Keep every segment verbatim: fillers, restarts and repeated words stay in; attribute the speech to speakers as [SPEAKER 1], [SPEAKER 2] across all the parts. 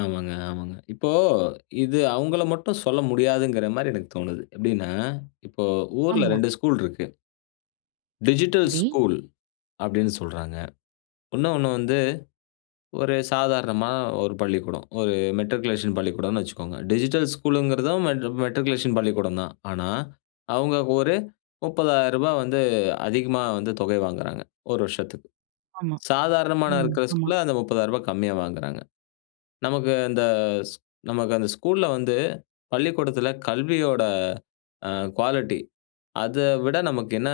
[SPEAKER 1] ஆமாங்க, ஆமாங்க. இப்போ இது அவங்கள மட்டும் சொல்ல முடியாதுங்கற மாரி எனக்கு தோணுது. எப்படின்னா, இப்போ ஊர்ல
[SPEAKER 2] ஆமா.
[SPEAKER 1] ரெண்டு ஸ்கூல் இருக்கு. டிஜிட்டல்
[SPEAKER 2] சரி.
[SPEAKER 1] ஸ்கூல் அப்படின்னு சொல்றாங்க. இன்னொன்னு வந்து, ஒரு சாதாரணமா ஒரு பள்ளிக்கூடம். ஒரு மெட்ரிகுலேஷன் பள்ளிக்கூடம்னு வெச்சுக்கோங்க. டிஜிட்டல் ஸ்கூல்ங்கிறதும் மெட் மெட்ரிகுலேஷன் பள்ளிக்கூடம் தான். ஆனா, அவங்க ஒரு முப்பதாயிரம் ரூபாய் வந்து அதிகமா வந்து தொகை வாங்குறாங்க, ஒரு வருஷத்துக்கு.
[SPEAKER 2] ஆமா,
[SPEAKER 1] சாதாரணமான
[SPEAKER 2] ம்.
[SPEAKER 1] இருக்கிற
[SPEAKER 2] ஆமா.
[SPEAKER 1] ஸ்கூல்ல அந்த முப்பதாயிரம் ரூபாய் கம்மியா வாங்குறாங்க. நமக்கு அந்த ஸ் நமக்கு அந்த ஸ்கூல்ல வந்து, பள்ளிக்கூடத்தில கல்வியோட, அ, குவாலிட்டி. அத விட நமக்கு என்ன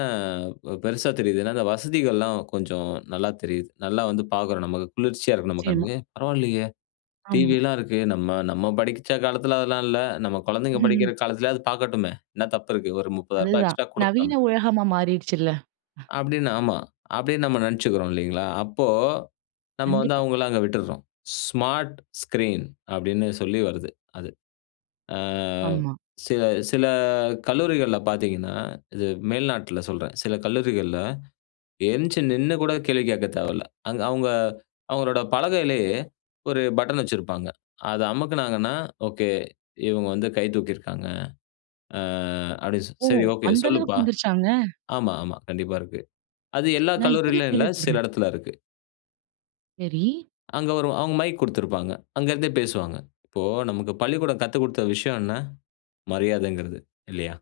[SPEAKER 1] அ பெருசா தெரியுது. ஏன்னா, இந்த வசதிகள் எல்லாம் கொஞ்சம் நல்லா தெரியுது. நல்லா வந்து பாக்கறோம். நமக்கு குளிர்ச்சியா இருக்கு, நம்ம
[SPEAKER 2] நிச்சியமா.
[SPEAKER 1] கண்ணுக்கு. "பரவாயில்லையே, டிவி
[SPEAKER 2] ஆம்.
[SPEAKER 1] எல்லாம் இருக்கு. நம்ம நம்ம படிச்ச காலத்துல அதெல்லாம் இல்லை. நம்ம குழந்தைங்க படிக்கிற காலத்துலயாவது பாக்கட்டுமே. என்ன தப்பு இருக்கு. ஒரு முப்பதாயிரம் ரூபாய்
[SPEAKER 2] அதுதான்
[SPEAKER 1] எக்ஸ்ட்ரா
[SPEAKER 2] நவீன
[SPEAKER 1] கொடுக்கலாமே."
[SPEAKER 2] உலகமா மாறிருச்சுல்ல, அ.
[SPEAKER 1] அப்படின்னு ஆமா. அப்படின்னு நம்ம நெனைச்சுக்கிறோம், இல்லீங்களா, அப்போ நம்ம வந்து
[SPEAKER 2] கண்டிப்பா.
[SPEAKER 1] அவங்கள அங்க விட்டுருறோம். ஸ்மார்ட் ஸ்கிரீன் அப்படின்னு சொல்லி வருது. அது ஆ,
[SPEAKER 2] ஆமா.
[SPEAKER 1] சில சில கல்லூரிகள்ல பார்த்தீங்கன்னா, இது மேல்நாட்ல சொல்றேன், சில கல்லூரிகள்ல என்ச்சி நின்னு கூட கேள்வி கேட்க தேவையில்ல. அங்க அவங்க அவங்களோட பலகையிலயே ஒரு பட்டன் வெச்சிருப்பாங்க. அதை அமுக்குனாங்கன்னா, ஓகே, இவங்க வந்து கை தூக்கியிருக்காங்க. அ அப்படி
[SPEAKER 2] ஓ!
[SPEAKER 1] சரி. ஓகே.
[SPEAKER 2] அந்த அளவுக்கு
[SPEAKER 1] சொல்லுப்பா.
[SPEAKER 2] வந்துருச்சாங்க?
[SPEAKER 1] ஆமா, ஆமா. கண்டிப்பா இருக்கு. அது எல்லா
[SPEAKER 2] நான் இப்போ தான்
[SPEAKER 1] கல்லூரியிலும் இல்ல. சில
[SPEAKER 2] கேள்விப்படுறேன்.
[SPEAKER 1] இடத்துல இருக்கு.
[SPEAKER 2] செரி.
[SPEAKER 1] அங்க ஒரு அவங்க மைக் கொடுத்திருப்பாங்க, அங்க இருந்தே பேசுவாங்க. இப்போ நமக்கு பள்ளிக்கூடம் கத்துக் கொடுத்த விஷயம் என்ன? மரியாதைங்கிறது. இல்லையா?